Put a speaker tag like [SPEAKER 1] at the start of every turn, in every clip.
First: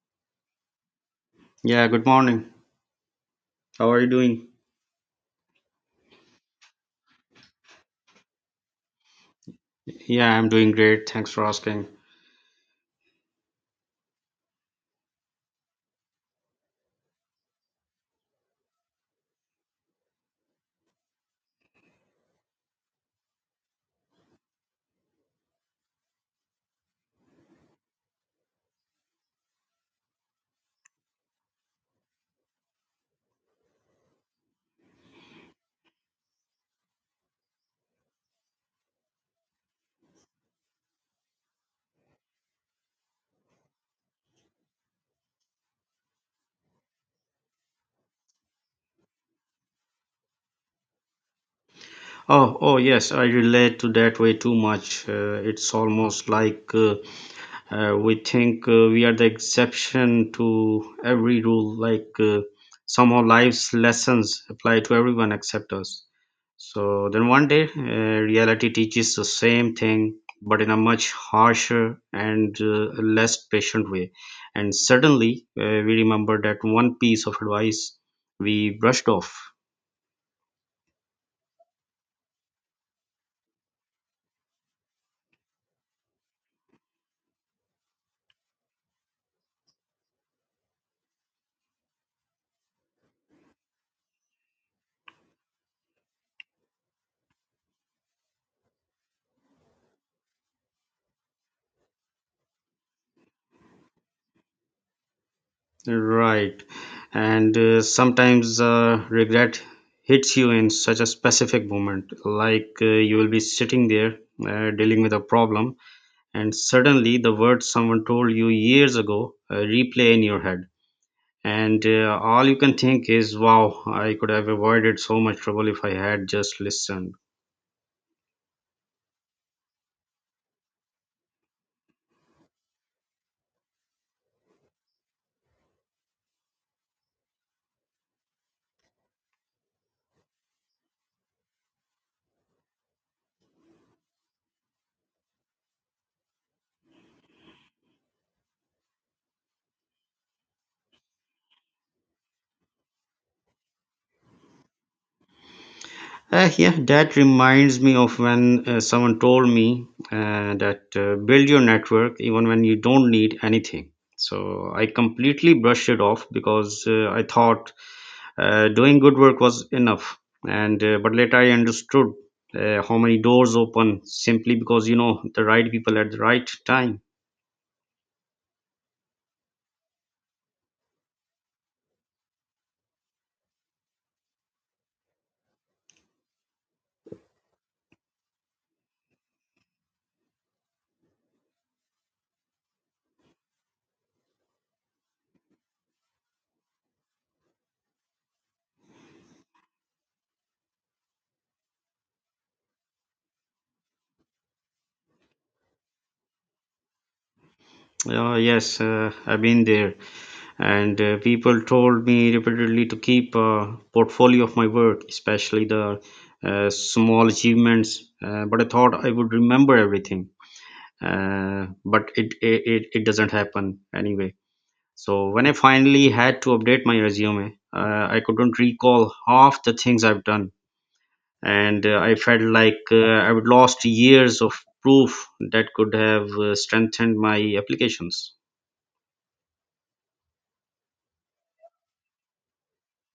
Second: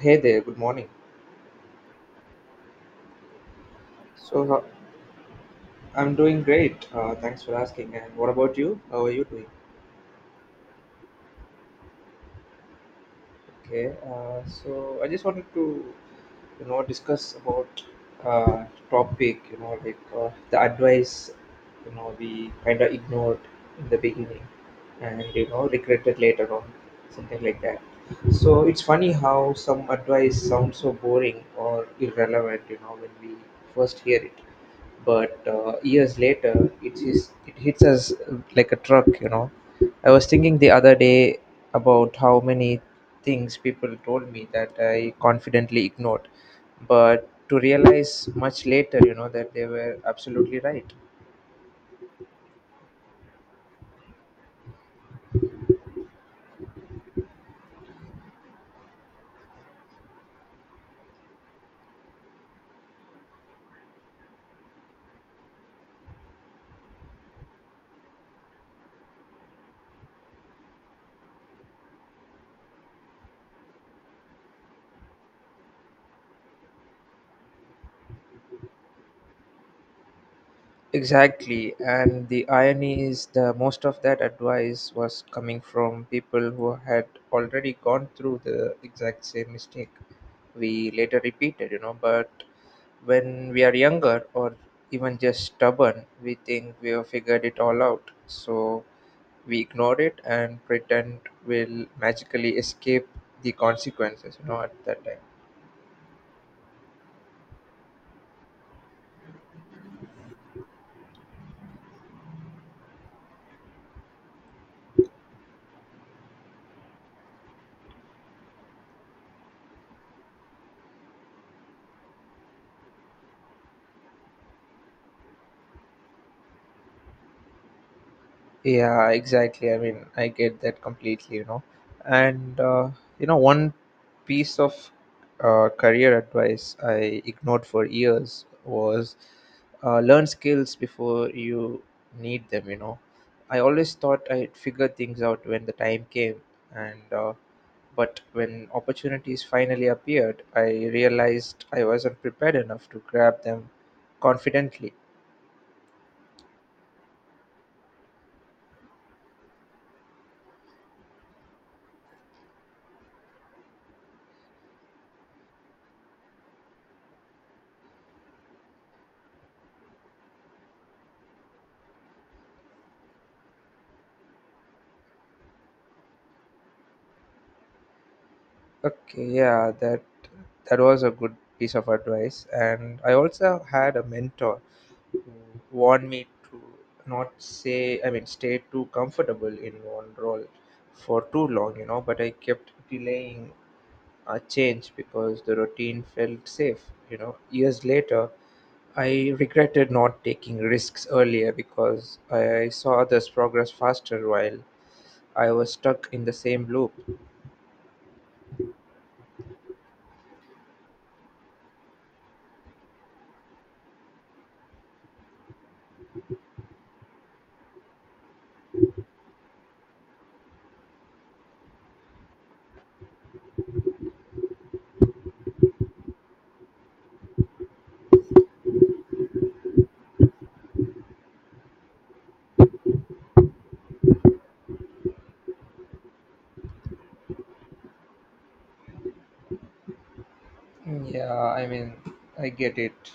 [SPEAKER 1] Hey there, good morning.
[SPEAKER 2] Yeah, good morning. How are you doing?
[SPEAKER 1] So, uh, I'm doing great. Thanks for asking. And what about you? How are you doing?
[SPEAKER 2] Yeah, I'm doing great. Thanks for asking.
[SPEAKER 1] Okay. So, I just wanted to discuss about uh, topic. Like, the advice, we kind of ignored in the beginning, and regretted later on, something like that. So it's funny how some advice sounds so boring or irrelevant, when we first hear it, but years later, it hits us like a truck. I was thinking the other day about how many things people told me that I confidently ignored, but to realize much later that they were absolutely right.
[SPEAKER 2] Oh, oh yes, I relate to that way too much. It's almost like we think we are the exception to every rule like somehow life's lessons apply to everyone except us, so then one day, reality teaches the same thing, but in a much harsher and less patient way, and suddenly we remember that one piece of advice we brushed off.
[SPEAKER 1] Exactly, and the irony is the most of that advice was coming from people who had already gone through the exact same mistake we later repeated, but when we are younger or even just stubborn, we think we have figured it all out. So we ignore it and pretend we'll magically escape the consequences, at that time.
[SPEAKER 2] Right. And sometimes regret hits you in such a specific moment. Like you will be sitting there, dealing with a problem, and suddenly the words someone told you years ago replay in your head. And all you can think is, wow, I could have avoided so much trouble if I had just listened.
[SPEAKER 1] Yeah, exactly. I mean, I get that completely. And, one piece of career advice I ignored for years was learn skills before you need them. I always thought I'd figure things out when the time came, and but when opportunities finally appeared, I realized I wasn't prepared enough to grab them confidently.
[SPEAKER 2] Yeah, that reminds me of when someone told me that, build your network even when you don't need anything. So I completely brushed it off because I thought doing good work was enough. And but later I understood how many doors open simply because you know the right people at the right time.
[SPEAKER 1] Okay, yeah, that was a good piece of advice, and I also had a mentor want me to not say, I mean, stay too comfortable in one role for too long, but I kept delaying a change because the routine felt safe. Years later, I regretted not taking risks earlier because I saw others progress faster while I was stuck in the same loop.
[SPEAKER 2] Yes, I've been there, and people told me repeatedly to keep a portfolio of my work, especially the small achievements. But I thought I would remember everything, but it doesn't happen anyway. So when I finally had to update my resume, I couldn't recall half the things I've done, and I felt like I would lost years of proof that could have strengthened my applications.
[SPEAKER 1] Yeah, I mean, I get it.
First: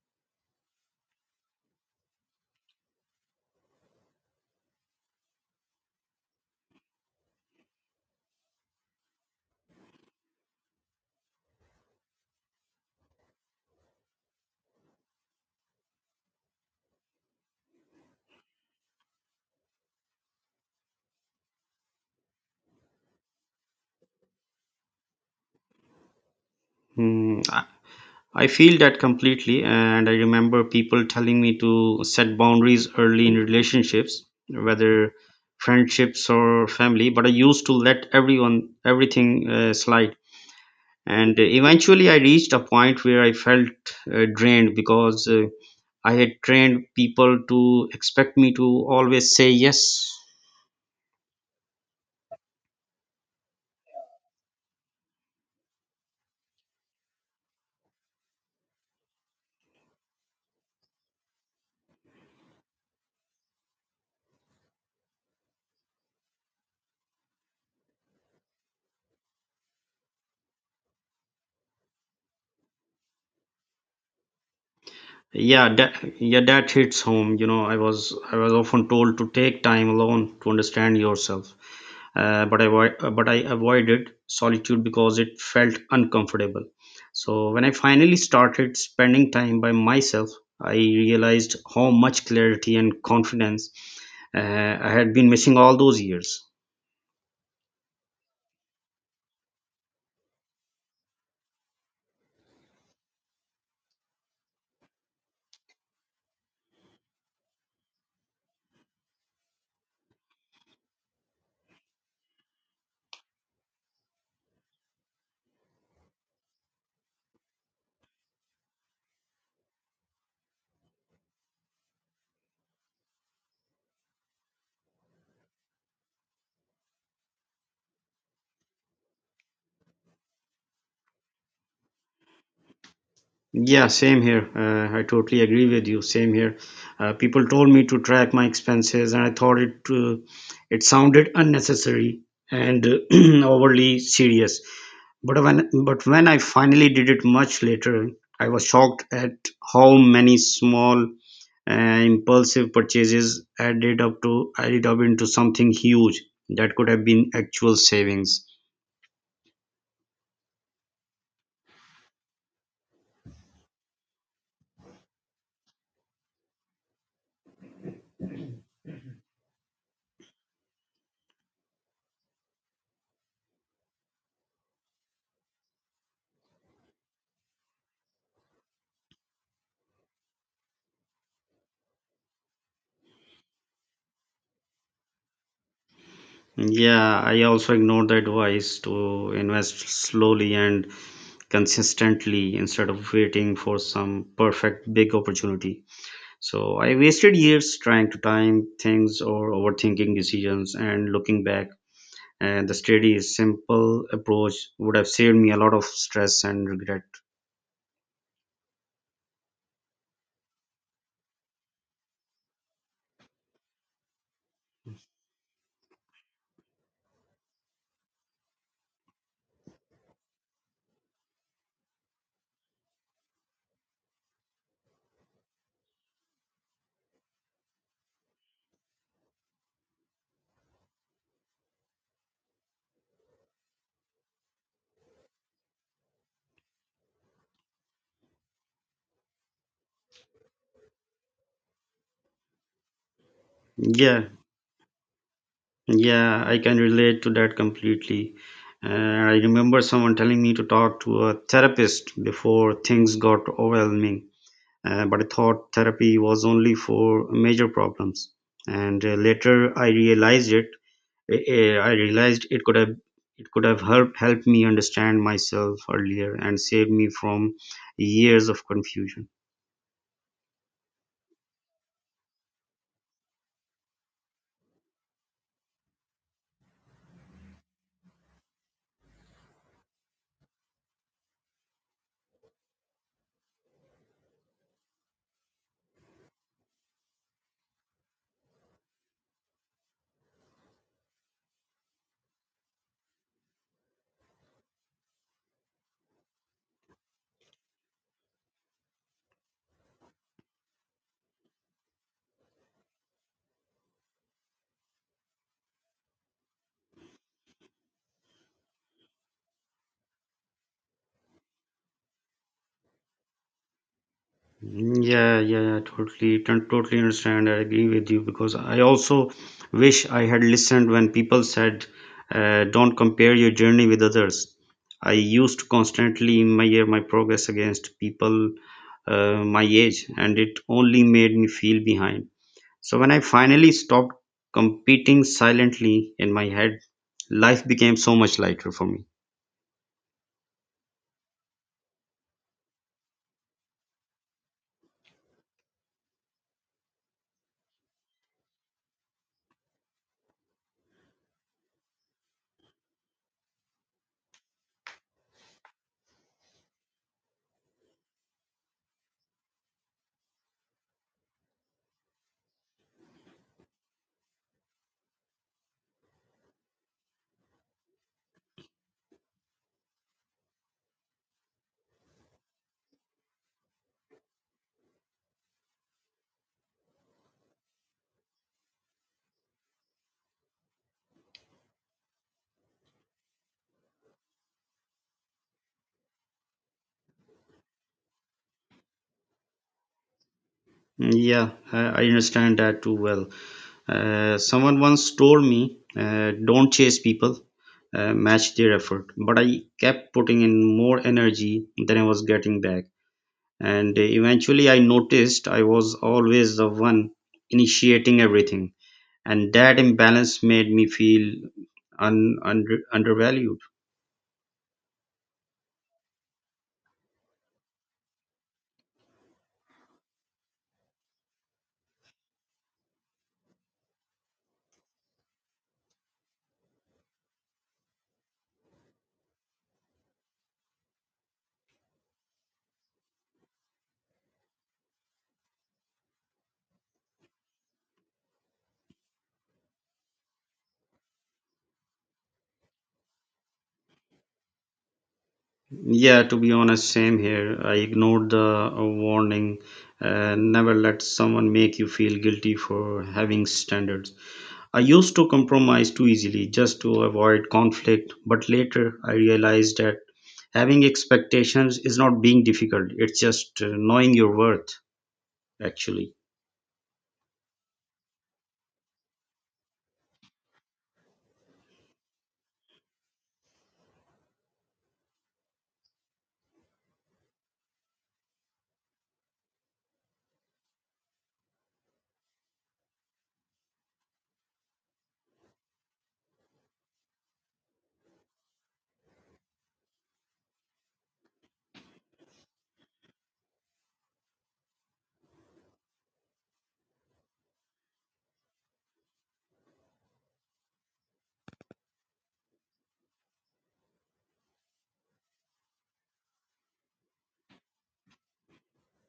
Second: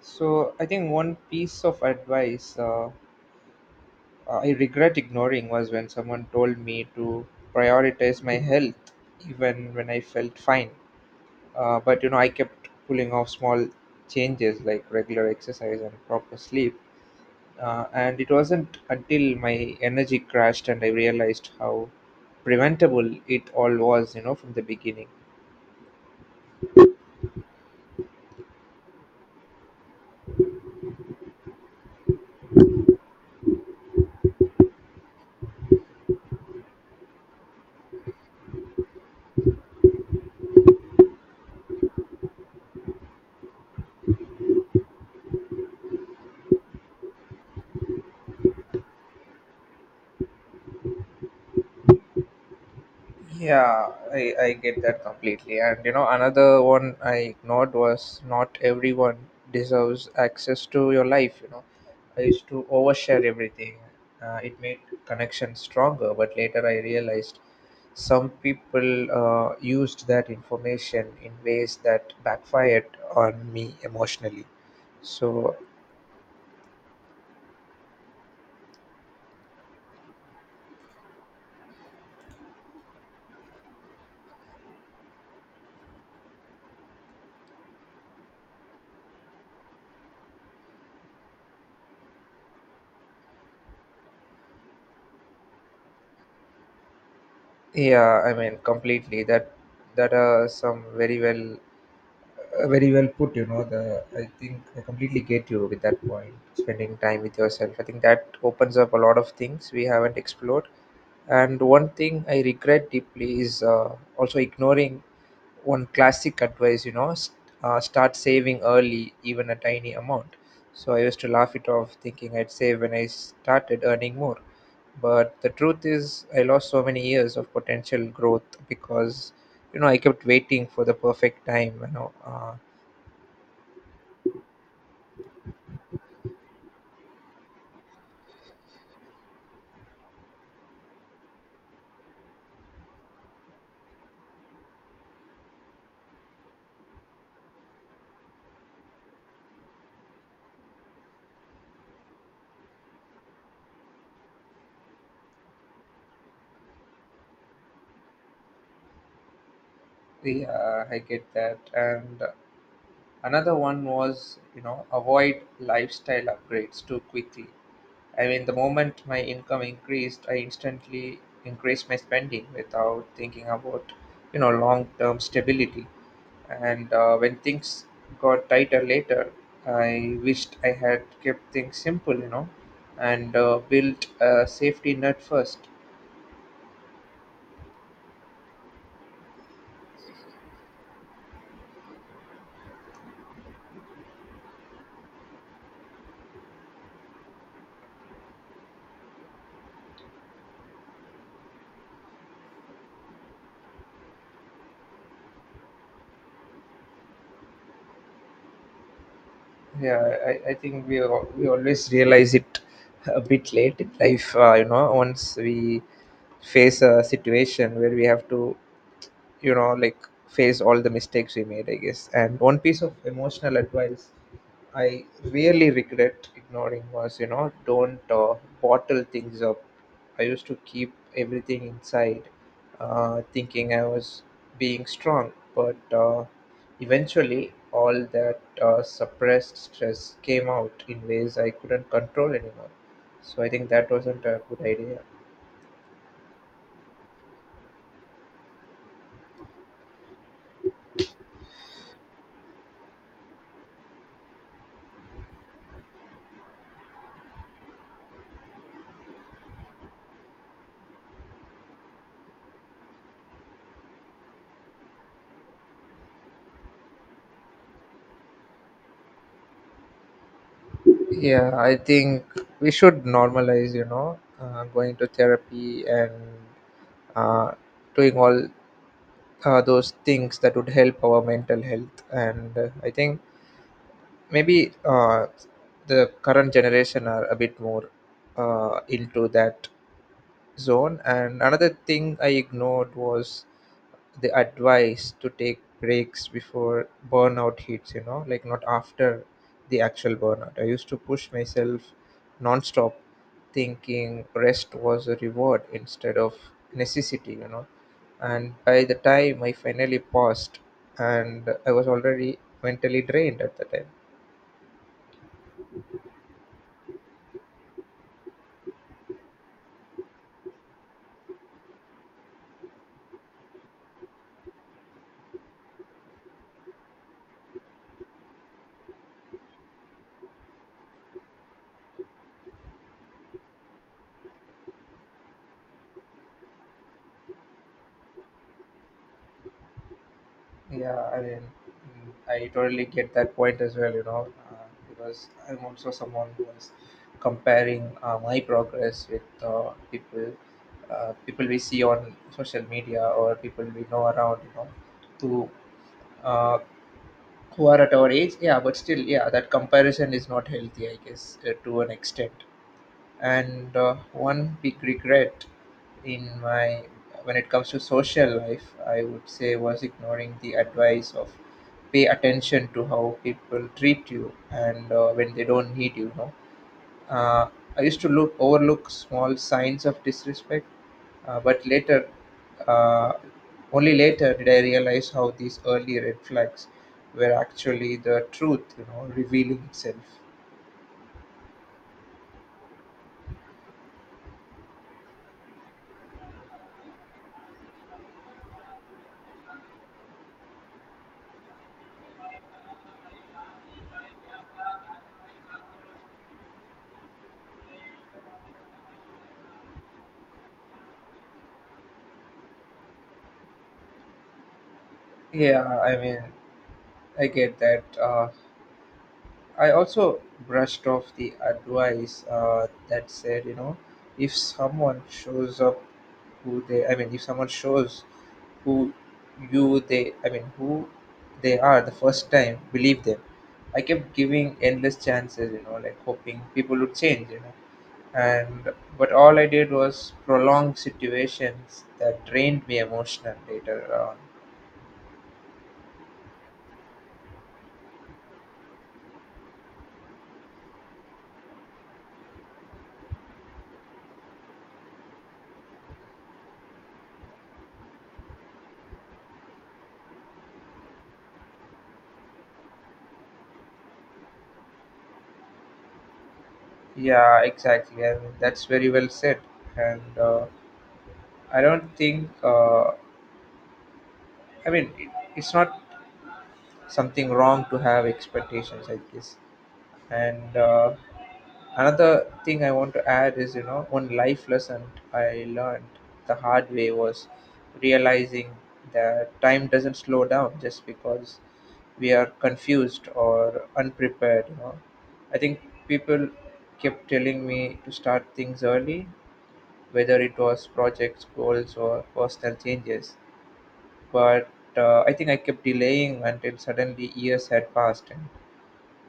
[SPEAKER 1] So I think one piece of advice, I regret ignoring was when someone told me to prioritize my health even when I felt fine. But I kept pulling off small changes like regular exercise and proper sleep. And it wasn't until my energy crashed and I realized how preventable it all was, from the beginning.
[SPEAKER 2] Hmm. I feel that completely, and I remember people telling me to set boundaries early in relationships, whether friendships or family, but I used to let everyone, everything slide. And eventually, I reached a point where I felt drained because I had trained people to expect me to always say yes.
[SPEAKER 1] Yeah, I get that completely. And another one I ignored was, not everyone deserves access to your life. I used to overshare everything. It made connections stronger, but later I realized some people used that information in ways that backfired on me emotionally. So
[SPEAKER 2] Yeah, yeah, that hits home. You know, I was often told to take time alone to understand yourself, but I avoided solitude because it felt uncomfortable. So when I finally started spending time by myself, I realized how much clarity and confidence uh, I had been missing all those years.
[SPEAKER 1] yeah, I mean, completely, that are some very well, very well put you know the I think I completely get you with that point. Spending time with yourself, I think that opens up a lot of things we haven't explored. And one thing I regret deeply is also ignoring one classic advice. Start saving early, even a tiny amount. So I used to laugh it off, thinking I'd save when I started earning more, but the truth is I lost so many years of potential growth because I kept waiting for the perfect time.
[SPEAKER 2] Yeah, same here. I totally agree with you. Same here. People told me to track my expenses, and I thought it it sounded unnecessary and overly serious. But when I finally did it much later, I was shocked at how many small impulsive purchases added up into something huge that could have been actual savings.
[SPEAKER 1] Yeah, I get that. And another one was, avoid lifestyle upgrades too quickly. I mean, the moment my income increased, I instantly increased my spending without thinking about, long-term stability. And When things got tighter later, I wished I had kept things simple, and built a safety net first.
[SPEAKER 2] Yeah, I also ignored the advice to invest slowly and consistently instead of waiting for some perfect big opportunity. So I wasted years trying to time things or overthinking decisions, and looking back, and the steady simple approach would have saved me a lot of stress and regret.
[SPEAKER 1] Yeah, I think we always realize it a bit late in life, once we face a situation where we have to like face all the mistakes we made, I guess. And one piece of emotional advice I really regret ignoring was, don't bottle things up. I used to keep everything inside, thinking I was being strong. But Eventually, all that suppressed stress came out in ways I couldn't control anymore. So I think that wasn't
[SPEAKER 2] Yeah,
[SPEAKER 1] a good idea.
[SPEAKER 2] yeah, I can relate to that completely. And I remember someone telling me to talk to a therapist before things got overwhelming. But I thought therapy was only for major problems. And later, I realized it could have helped me understand myself earlier and saved me from years of confusion.
[SPEAKER 1] Yeah, I think we should normalize, going to therapy and uh, doing all those things that would help our mental health. And I think maybe the current generation are a bit more into that zone. And another thing I ignored was the advice to take breaks before burnout hits, like not after the actual burnout. I used to push myself non-stop, thinking rest was a reward instead of necessity. And by the time I finally paused, and I was already mentally drained at the time.
[SPEAKER 2] Yeah, yeah, yeah, totally, totally understand. I agree with you because I also wish I had listened when people said, "Don't compare your journey with others." I used to constantly measure my progress against people my age, and it only made me feel behind. So when I finally stopped competing silently in my head, life became so much lighter for me.
[SPEAKER 1] Yeah, I mean, I totally get that point as well, because I'm also someone who is comparing my progress with people, people we see on social media or people we know around, to uh, who are at our age. Yeah, but still, yeah, that comparison is not healthy, I guess, to an extent. And one big regret in my, when it comes to social life, I would say was ignoring the advice of, pay attention to how people treat you and when they don't need you, no? uh, I used to look overlook small signs of disrespect, but later, uh, only later did I realize how these early red flags were actually the truth, revealing itself.
[SPEAKER 2] Yeah, I understand that too well. Someone once told me, don't chase people, match their effort. But I kept putting in more energy than I was getting back. And eventually I noticed I was always the one initiating everything. And that imbalance made me feel undervalued.
[SPEAKER 1] Yeah, I mean, I get that. I also brushed off the advice that said, if someone shows up who they, I mean, if someone shows who you they, I mean, who they are the first time, believe them. I kept giving endless chances, like hoping people would change. And but all I did was prolong situations that drained me emotional later on.
[SPEAKER 2] Yeah, to be honest, same here. I ignored the warning. Never let someone make you feel guilty for having standards. I used to compromise too easily just to avoid conflict, but later I realized that having expectations is not being difficult, it's just knowing your worth, actually.
[SPEAKER 1] Yeah, exactly. I mean, that's very well said. And I don't think, I mean, it's not something wrong to have expectations, I guess. And another thing I want to add is, one life lesson I learned the hard way was realizing that time doesn't slow down just because we are confused or unprepared. You know, I think people kept telling me to start things early, whether it was projects, goals, or personal changes, but I think I kept delaying until suddenly years had passed. And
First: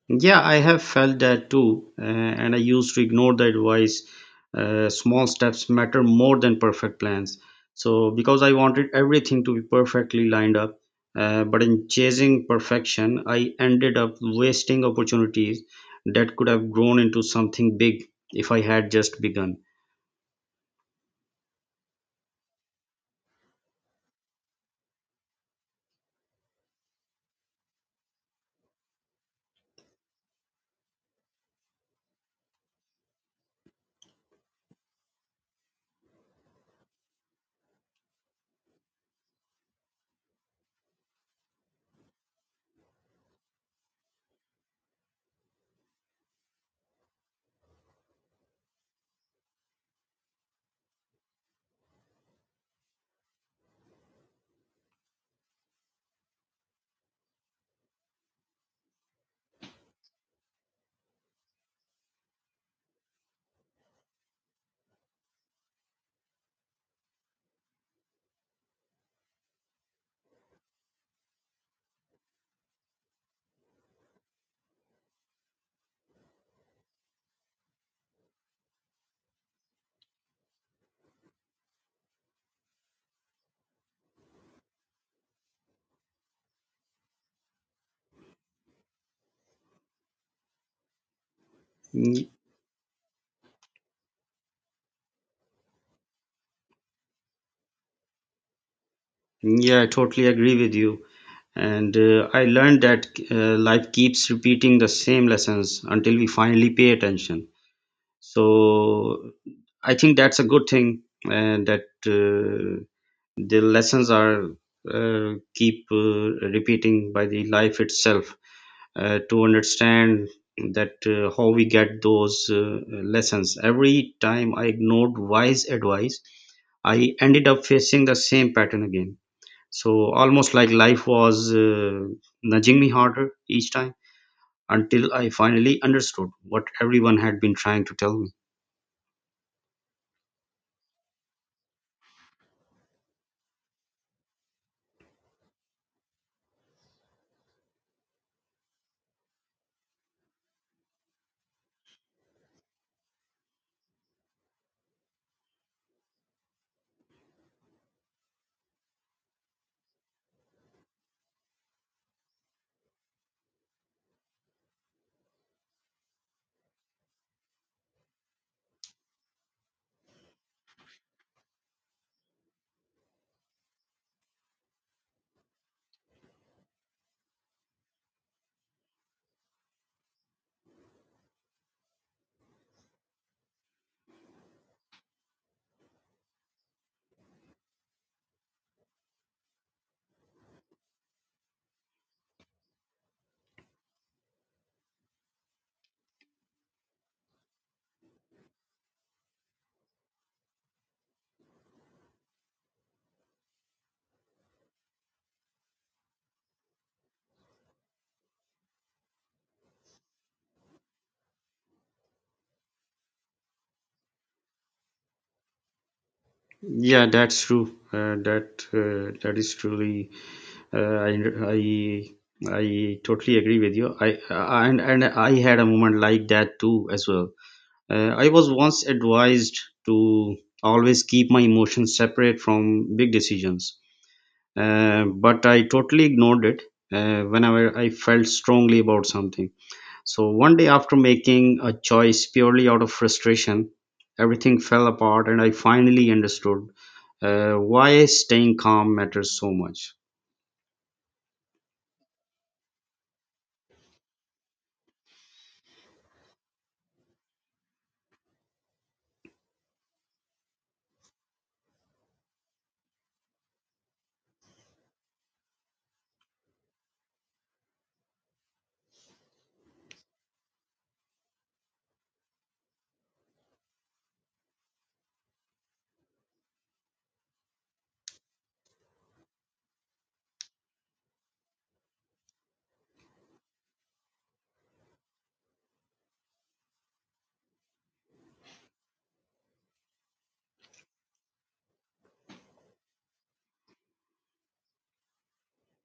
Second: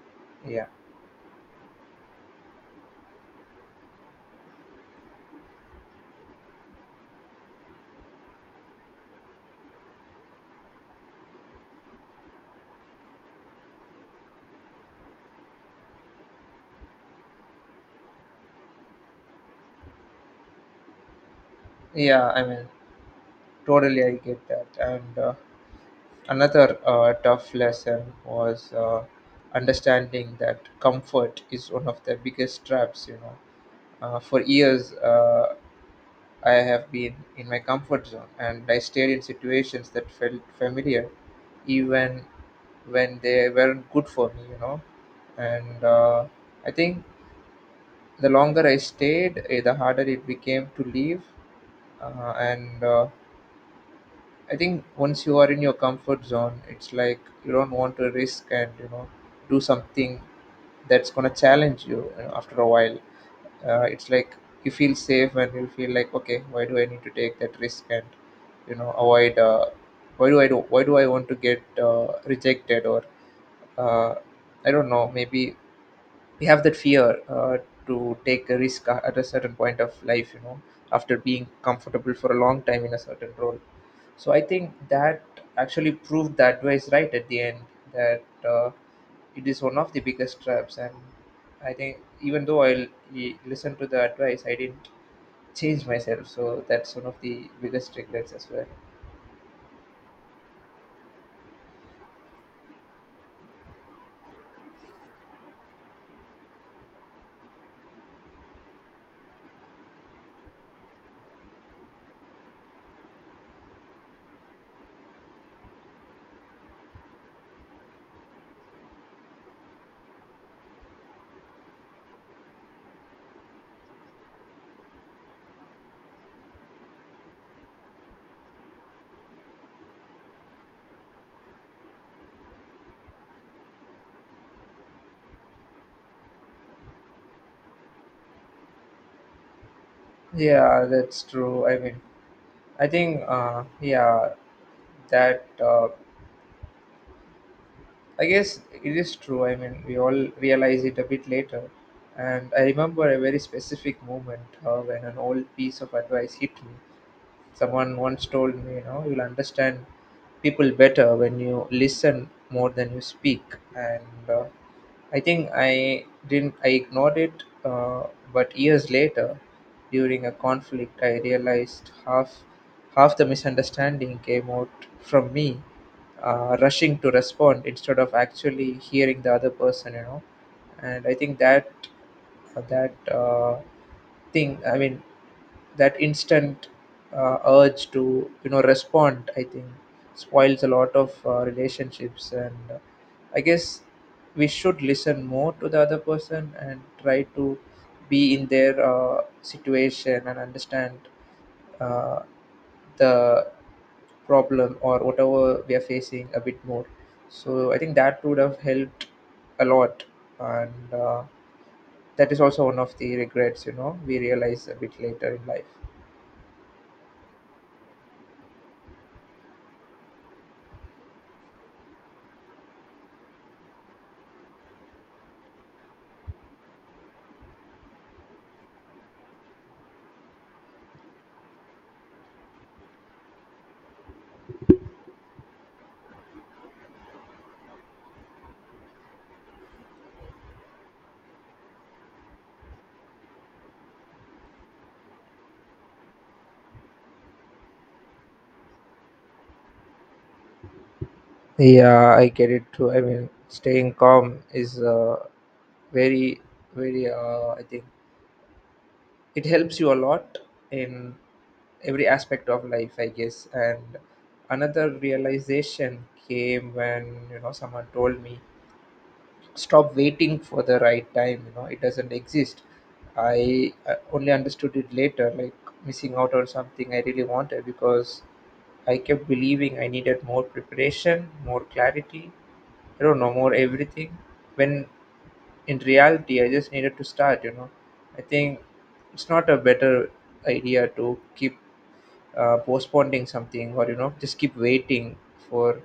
[SPEAKER 2] Yeah, I
[SPEAKER 1] yeah,
[SPEAKER 2] have felt that too, and I used to ignore the advice. Small steps matter more than perfect plans. So, because I wanted everything to be perfectly lined up, but in chasing perfection, I ended up wasting opportunities that could have grown into something big if I had just begun.
[SPEAKER 1] yeah, I mean, totally, I get that. And another tough lesson was understanding that comfort is one of the biggest traps. For years, I have been in my comfort zone and I stayed in situations that felt familiar, even when they weren't good for me. And I think the longer I stayed, the harder it became to leave. And I think once you are in your comfort zone, it's like you don't want to risk and do something that's gonna challenge you. After a while, it's like you feel safe and you feel like, okay, why do I need to take that risk and avoid? Why do I do? Why do I want to get rejected or uh, I don't know? Maybe we have that fear to take a risk at a certain point of life, after being comfortable for a long time in a certain role. So I think that actually proved the advice right at the end, that it is one of the biggest traps. And I think
[SPEAKER 2] Y-
[SPEAKER 1] even though I listened to the advice, I didn't change myself, so that's one of the biggest regrets as well.
[SPEAKER 2] Yeah, I totally agree with you. And I learned that life keeps repeating the same lessons until we finally pay attention. So I think that's a good thing, and that the lessons are keep repeating by the life itself, to understand that how we get those lessons. Every time I ignored wise advice, I ended up facing the same pattern again, so almost like life was nudging me harder each time, until I finally understood what everyone had been trying to tell me.
[SPEAKER 1] Yeah, that's true. I mean, I think, yeah, that, I guess it is true. I mean, we all realize it a bit later. And I remember a very specific moment when an old piece of advice hit me. Someone once told me, you'll understand people better when you listen more than you speak. And I think I didn't I ignored it, but years later, during a conflict, I realized half the misunderstanding came out from me rushing to respond instead of actually hearing the other person. And I think that, uh, that uh, thing. I mean, that instant, urge to respond. I think spoils a lot of relationships. And I guess we should listen more to the other person and try to be in their situation and understand uh, the problem or whatever we are facing a bit more. So I think that would have helped a lot, and that is also one of the regrets. You know, we realize a bit later in life.
[SPEAKER 2] Yeah, that's true. That is truly. Uh, I I I totally agree with you. I and I had a moment like that too as well. I was once advised to always keep my emotions separate from big decisions, but I totally ignored it whenever I felt strongly about something. So one day, after making a choice purely out of frustration, everything fell apart and I finally understood why staying calm matters so much.
[SPEAKER 1] Yeah, I get it too. I mean, staying calm is very, very. I think it helps you a lot in every aspect of life, I guess. And another realization came when, you know, someone told me stop waiting for the right time, you know, it doesn't exist. I only understood it later, like missing out on something I really wanted because I kept believing I needed more preparation, more clarity, I don't know, more everything, when in reality I just needed to start, you know. I think it's not a better idea to keep postponing something, or you know, just keep waiting for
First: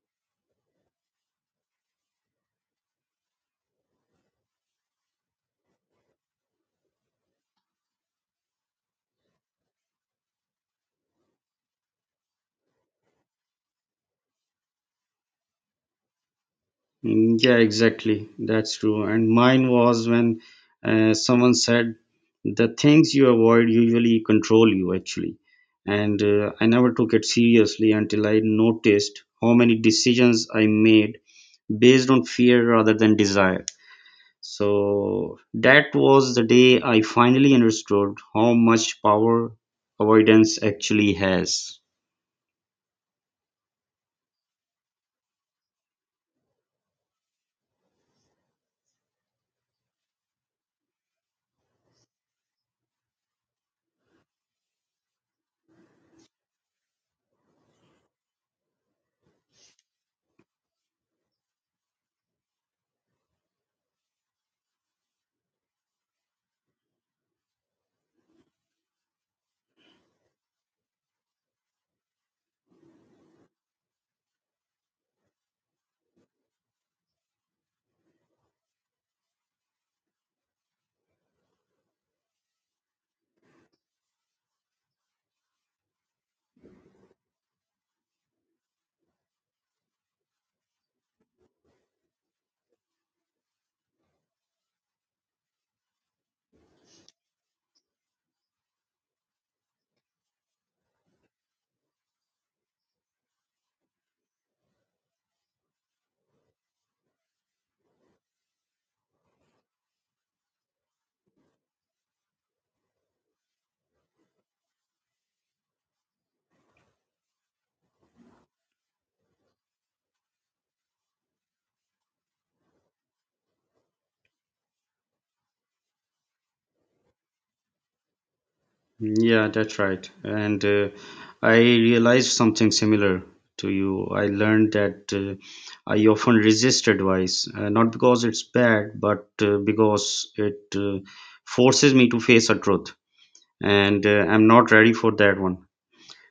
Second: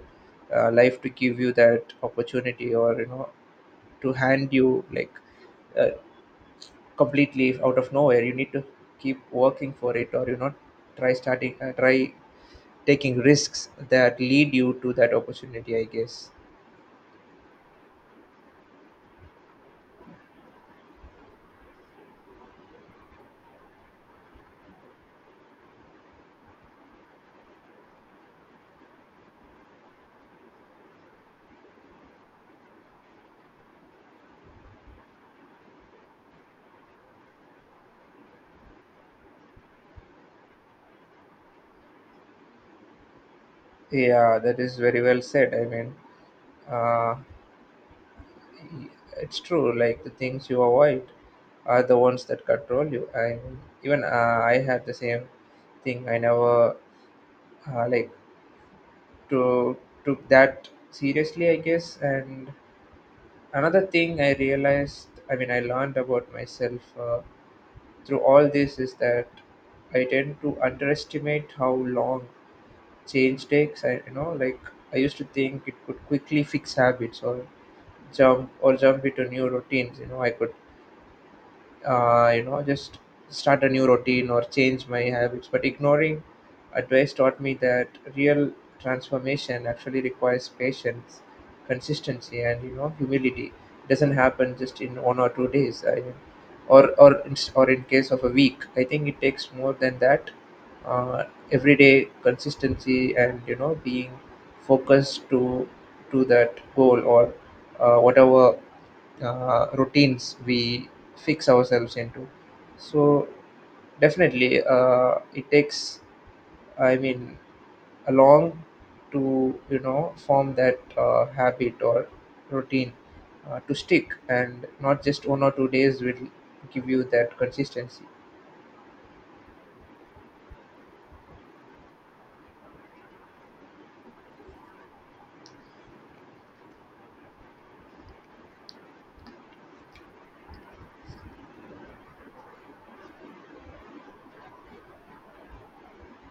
[SPEAKER 1] life to give you that opportunity, or you know, to hand you like uh, completely out of nowhere. You need to keep working for it, or you know, try starting try taking risks that lead you to that opportunity, I guess.
[SPEAKER 2] Yeah, exactly. That's true. And mine was when someone said, the things you avoid usually control you, actually. And I never took it seriously until I noticed how many decisions I made based on fear rather than desire. So that was the day I finally understood how much power avoidance actually has.
[SPEAKER 1] Yeah, that is very well said. I mean, uh, it's true, like the things you avoid are the ones that control you. I mean, even I had the same thing. I never like to took that seriously, I guess. And another thing I realized, I mean I learned about myself through all this, is that I tend to underestimate how long change takes. I, you know, like I used to think it could quickly fix habits or jump into new routines, you know. I could you know, just start a new routine or change my habits. But ignoring advice taught me that real transformation actually requires patience, consistency, and you know, humility. It doesn't happen just in 1 or 2 days, or in case of a week. I think it takes more than that. uh, Everyday consistency and you know, being focused to that goal, or whatever routines we fix ourselves into. So definitely, it takes, I mean, a long to you know form that habit or routine to stick, and not just 1 or 2 days will give you that consistency.
[SPEAKER 2] Yeah, that's right. And I realized something similar to you. I learned that I often resist advice, not because it's bad, but because it forces me to face a truth. And I'm not ready for that one.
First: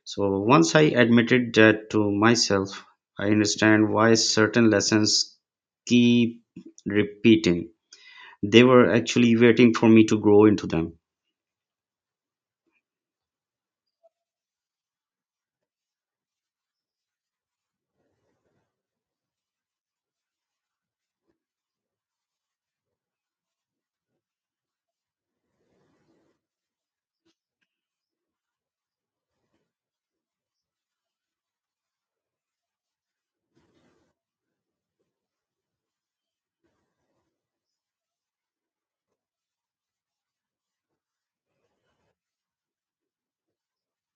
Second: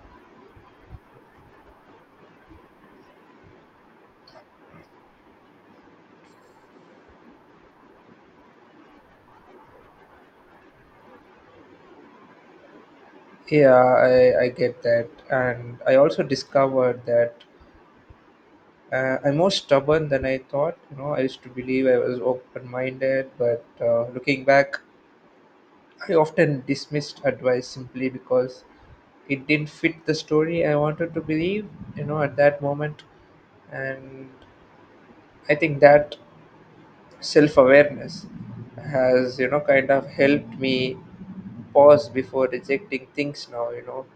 [SPEAKER 2] So once I admitted that to myself, I understand why certain lessons keep repeating. They were actually waiting for me to grow into them.
[SPEAKER 1] Yeah, I get that. And I also discovered that I'm more stubborn than I thought. You know, I used to believe I was open minded, but looking back, I often dismissed advice simply because it didn't fit the story I wanted to believe, you know, at that moment. And I think that self awareness has, you know, kind of helped me pause before rejecting things now, you know.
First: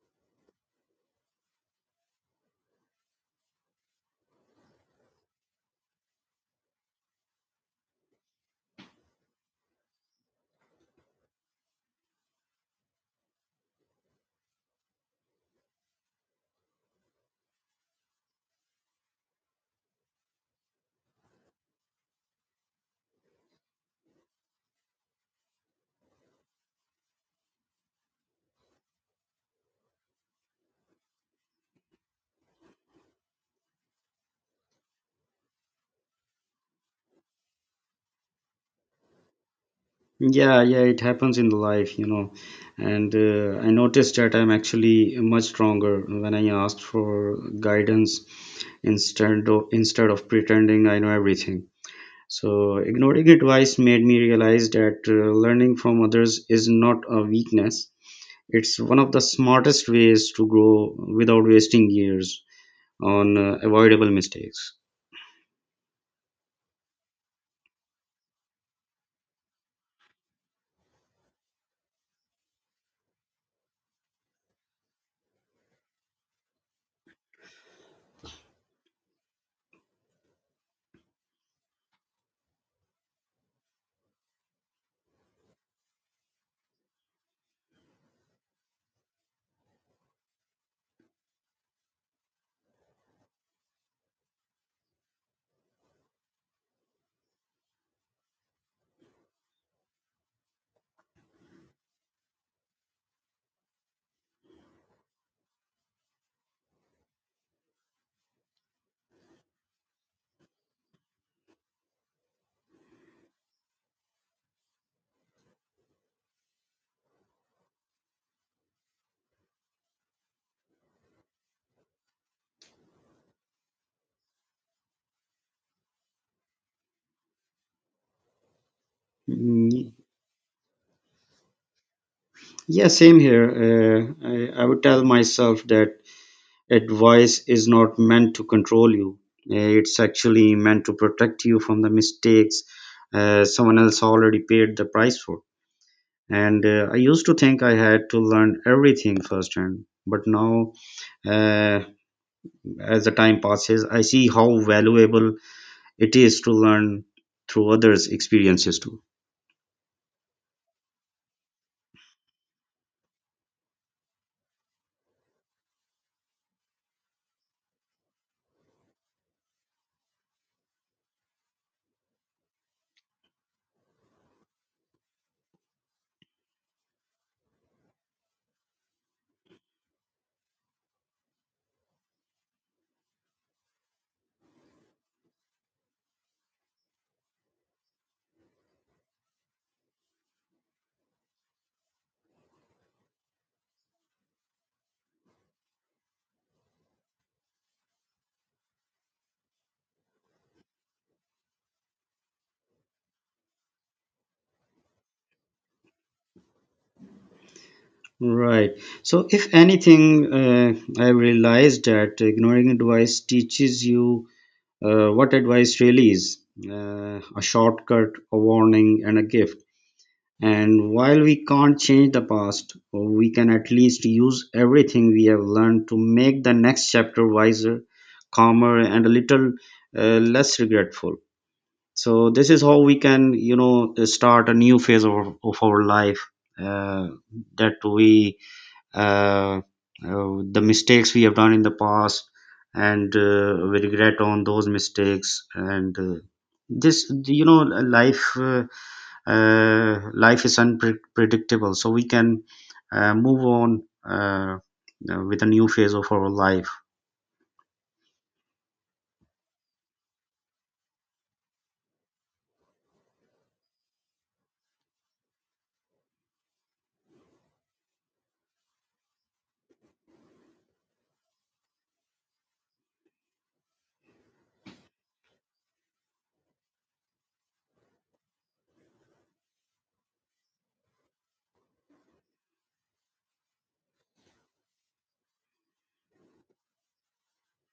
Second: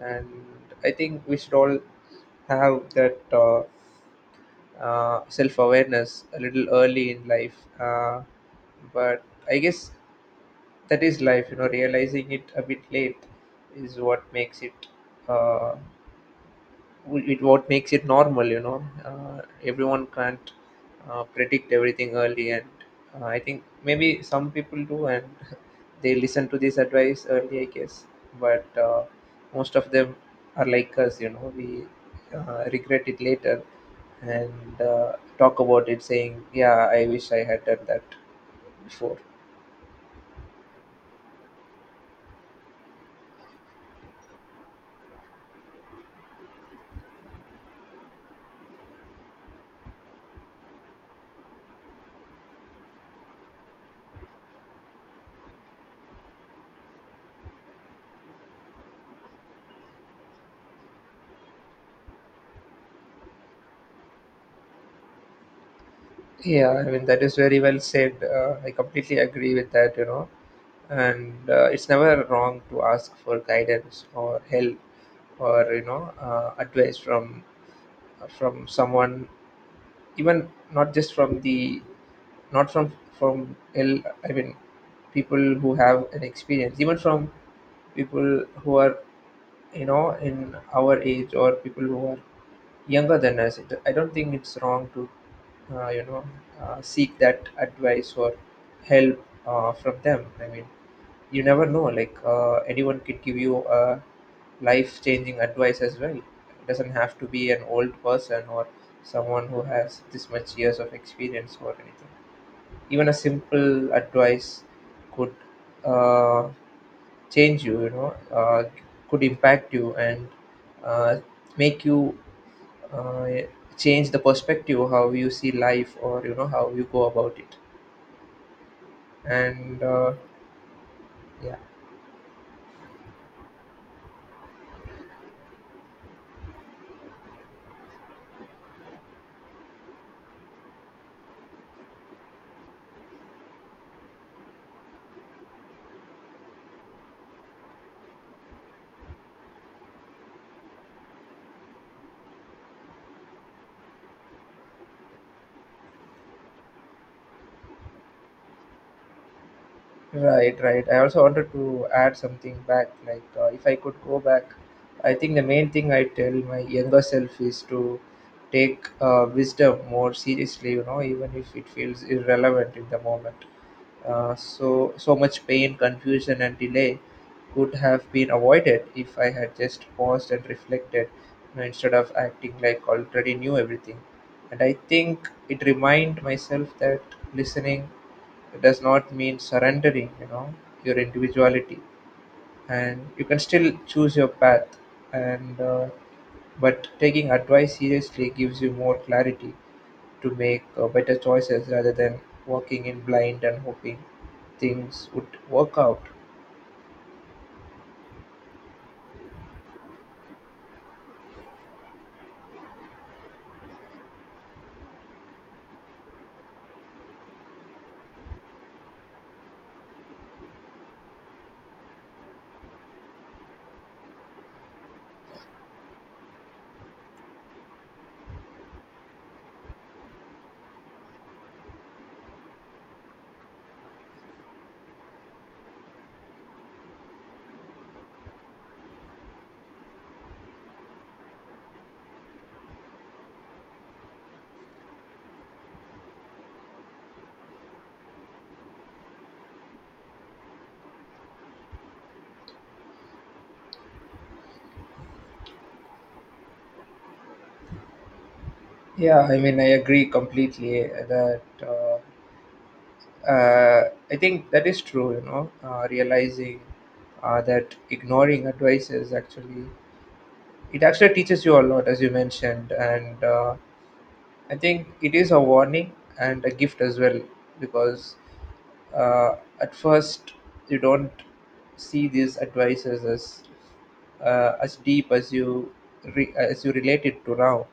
[SPEAKER 1] And I think we should all have that self awareness a little early in life. But I guess that is life, you know, realizing it a bit late is what makes it uh, what makes it normal, you know. Everyone can't predict everything early, and I think maybe some people do, and they listen to this advice early, I guess. But most of them are like us, you know. We regret it later, and talk about it saying, yeah, I wish I had done that before.
[SPEAKER 2] Yeah, yeah, it happens in the life, you know. And I noticed that I'm actually much stronger when I asked for guidance instead of pretending I know everything. So ignoring advice made me realize that learning from others is not a weakness. It's one of the smartest ways to grow without wasting years on avoidable mistakes.
[SPEAKER 1] Yeah, I mean that is very well said. I completely agree with that, you know. And it's never wrong to ask for guidance or help, or you know advice from someone, even not just from the not from L. I mean people who have an experience, even from people who are you know in our age, or people who are younger than us. It, I don't think it's wrong to you know seek that advice or help from them. I mean, you never know, like anyone could give you a life changing advice as well. It doesn't have to be an old person or someone who has this much years of experience or anything. Even a simple advice could uh, change you, you know. Could impact you, and uh, make you uh, change the perspective how you see life, or you know how you go about it. And
[SPEAKER 2] Mm,
[SPEAKER 1] yeah.
[SPEAKER 2] Yeah, same here. Uh, I would tell myself that advice is not meant to control you. It's actually meant to protect you from the mistakes someone else already paid the price for. And I used to think I had to learn everything firsthand, but now, uh, as the time passes, I see how valuable it is to learn through others experiences too.
[SPEAKER 1] Right, right, I also wanted to add something back, like if I could go back, I think the main thing I tell my younger self is to take wisdom more seriously, you know, even if it feels irrelevant in the moment. So much pain, confusion, and delay could have been avoided if I had just paused and reflected, you know, instead of acting like already knew everything. And I think it remind myself that listening does not mean surrendering, you know, your individuality, and you can still choose your path. And but taking advice seriously gives you more clarity to make better choices rather than walking in blind and hoping things would work out.
[SPEAKER 2] Right. So if anything, uh, I realized that ignoring advice teaches you what advice really is, a shortcut, a warning, and a gift. And while we can't change the past, we can at least use everything we have learned to make the next chapter wiser, calmer, and a little less regretful. So this is how we can, you know, start a new phase of our life, uh, that we uh, the mistakes we have done in the past, and we regret on those mistakes, and this, you know, life uh, life is unpredictable, so we can move on, uh, with a new phase of our life.
[SPEAKER 1] Yeah, I mean, I agree completely that uh, I think that is true, you know. Realizing that ignoring advice is actually, it actually teaches you a lot, as you mentioned. And I think it is a warning and a gift as well, because uh, at first you don't see these advices as deep as you as you relate it to now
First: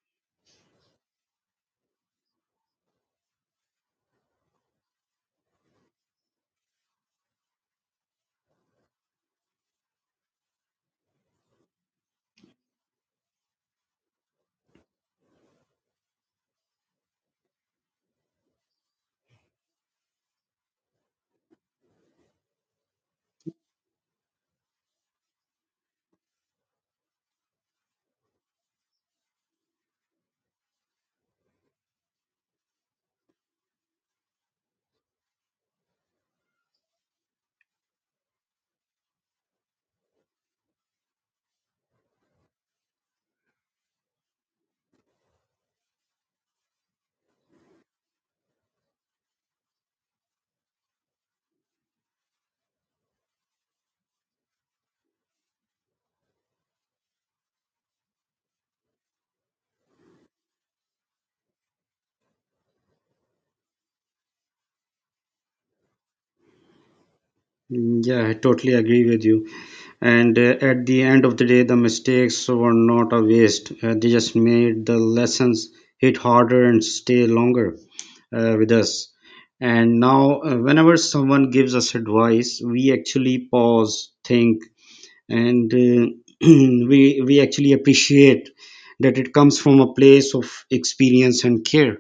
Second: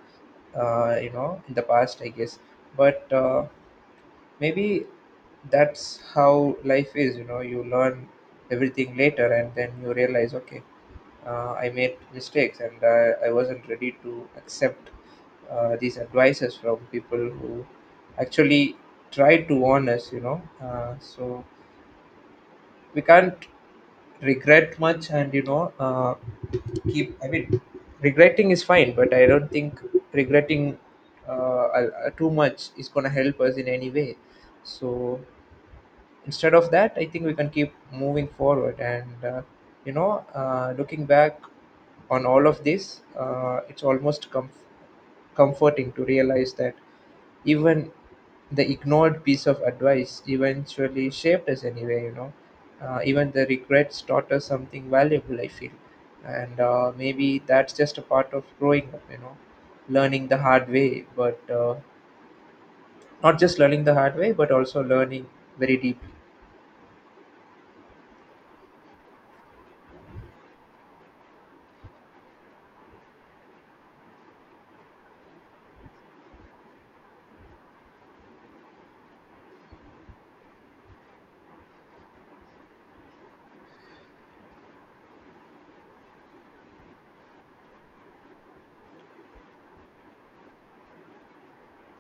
[SPEAKER 1] you know, in the past I guess. But maybe that's how life is, you know. You learn everything later, and then you realize, okay, I made mistakes, and I wasn't ready to accept these advices from people who actually tried to warn us, you know. So we can't regret much, and you know, keep, I mean, regretting is fine, but I don't think regretting too much is going to help us in any way. So instead of that, I think we can keep moving forward, and you know, looking back on all of this, it's almost comforting to realize that even the ignored piece of advice eventually shaped us anyway, you know. Even the regrets taught us something valuable, I feel. And maybe that's just a part of growing up, you know. Learning the hard way, but not just learning the hard way but also learning very deeply.
[SPEAKER 2] Yeah, I totally agree with you. And at the end of the day, the mistakes were not a waste. They just made the lessons hit harder and stay longer with us. And now, whenever someone gives us advice, we actually pause, think, and we we actually appreciate that it comes from a place of experience and care.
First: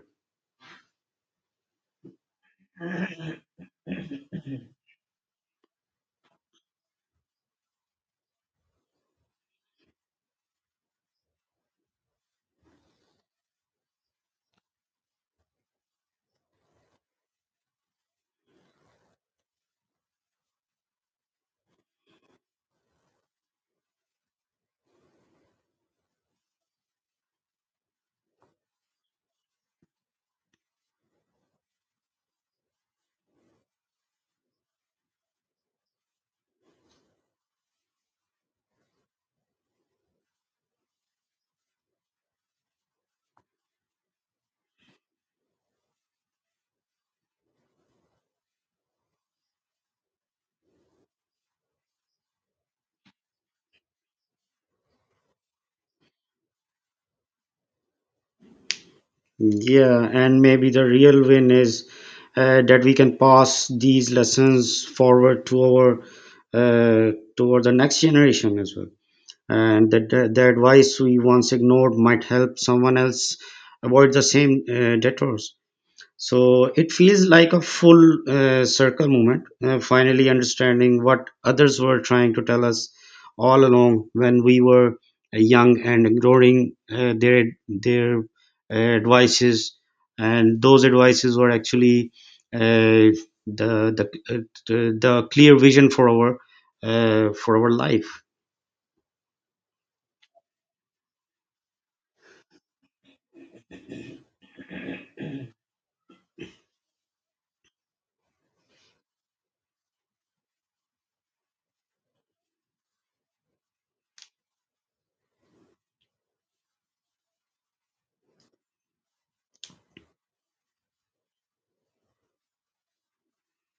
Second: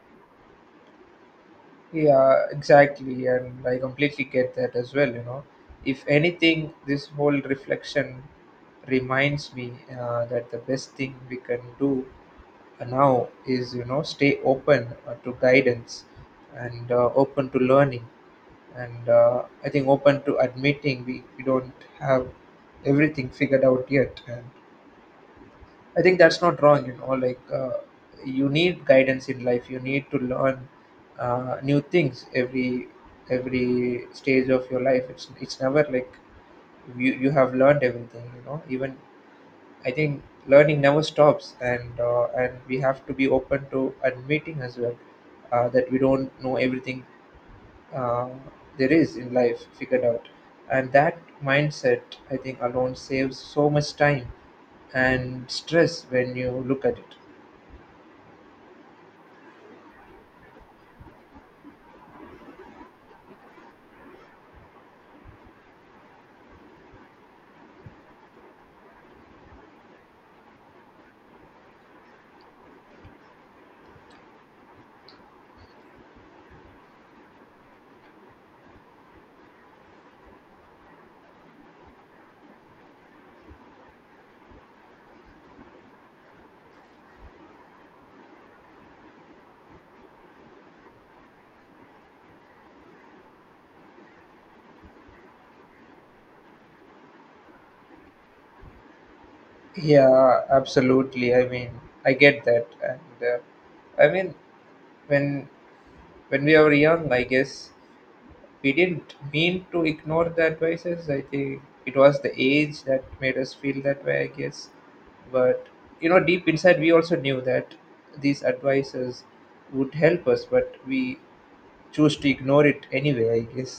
[SPEAKER 1] Yeah, exactly, and I completely get that as well, you know. If anything, this whole reflection reminds me that the best thing we can do now is, you know, stay open to guidance, and open to learning, and I think open to admitting we don't have everything figured out yet. And I think that's not wrong, you know, like you need guidance in life, you need to learn new things every stage of your life. It's never like you have learned everything, you know. Even I think learning never stops, and we have to be open to admitting as well that we don't know everything uh, there is in life figured out, and that mindset I think alone saves so much time and stress when you look at it.
[SPEAKER 2] Yeah, and maybe the real win is that we can pass these lessons forward to our toward the next generation as well. And that the advice we once ignored might help someone else avoid the same detours. So it feels like a full circle moment, finally understanding what others were trying to tell us all along, when we were young and ignoring their advices, and those advices were actually uh, the the uh, the clear vision for our life.
[SPEAKER 1] Yeah, absolutely. I mean, I get that, and I mean when when we are young, I guess we didn't mean to ignore the advices. I think it was the age that made us feel that way, I guess. But you know, deep inside, we also knew that these advices would help us, but we choose to ignore it anyway, I guess.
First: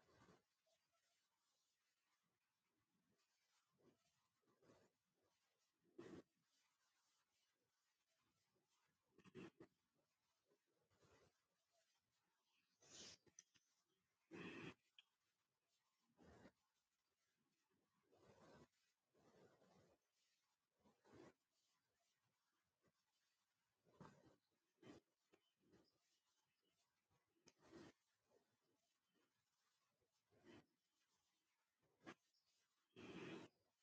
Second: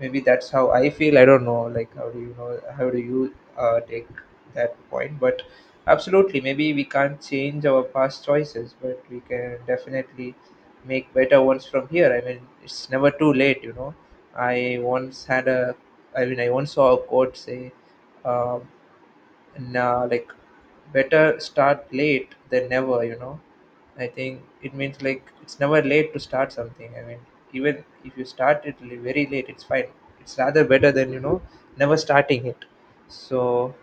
[SPEAKER 1] Maybe that's how I feel, I don't know, like how do you take that point. But absolutely, maybe we can't change our past choices, but we can definitely make better ones from here. I mean, it's never too late, you know. i once had a I once saw a quote say, um, nah, like, better start late than never, you know. I think it means like it's never late to start something. I mean, even if you start it very late, it's fine. It's rather better than, you know, never starting it. So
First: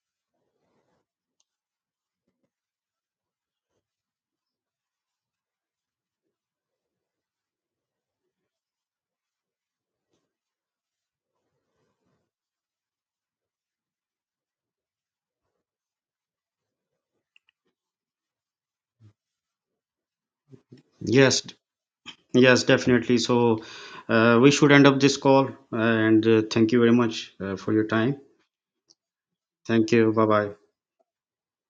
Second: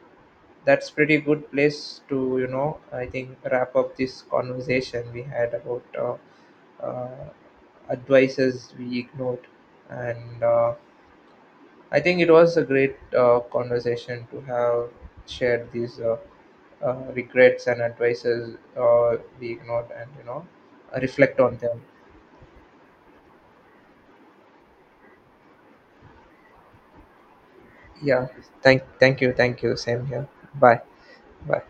[SPEAKER 1] that's pretty good place to, you know, I think wrap up this conversation we had about uh, advices we ignored, and I think it was a great conversation to have shared these. Regrets and advices we ignored, and you know, reflect
[SPEAKER 2] Yes,
[SPEAKER 1] on them.
[SPEAKER 2] yes, definitely. So we should end up this call, and thank you very much for your time.
[SPEAKER 1] Yeah, thank you,
[SPEAKER 2] Thank
[SPEAKER 1] same
[SPEAKER 2] you. Bye
[SPEAKER 1] here.
[SPEAKER 2] bye.
[SPEAKER 1] Bye bye.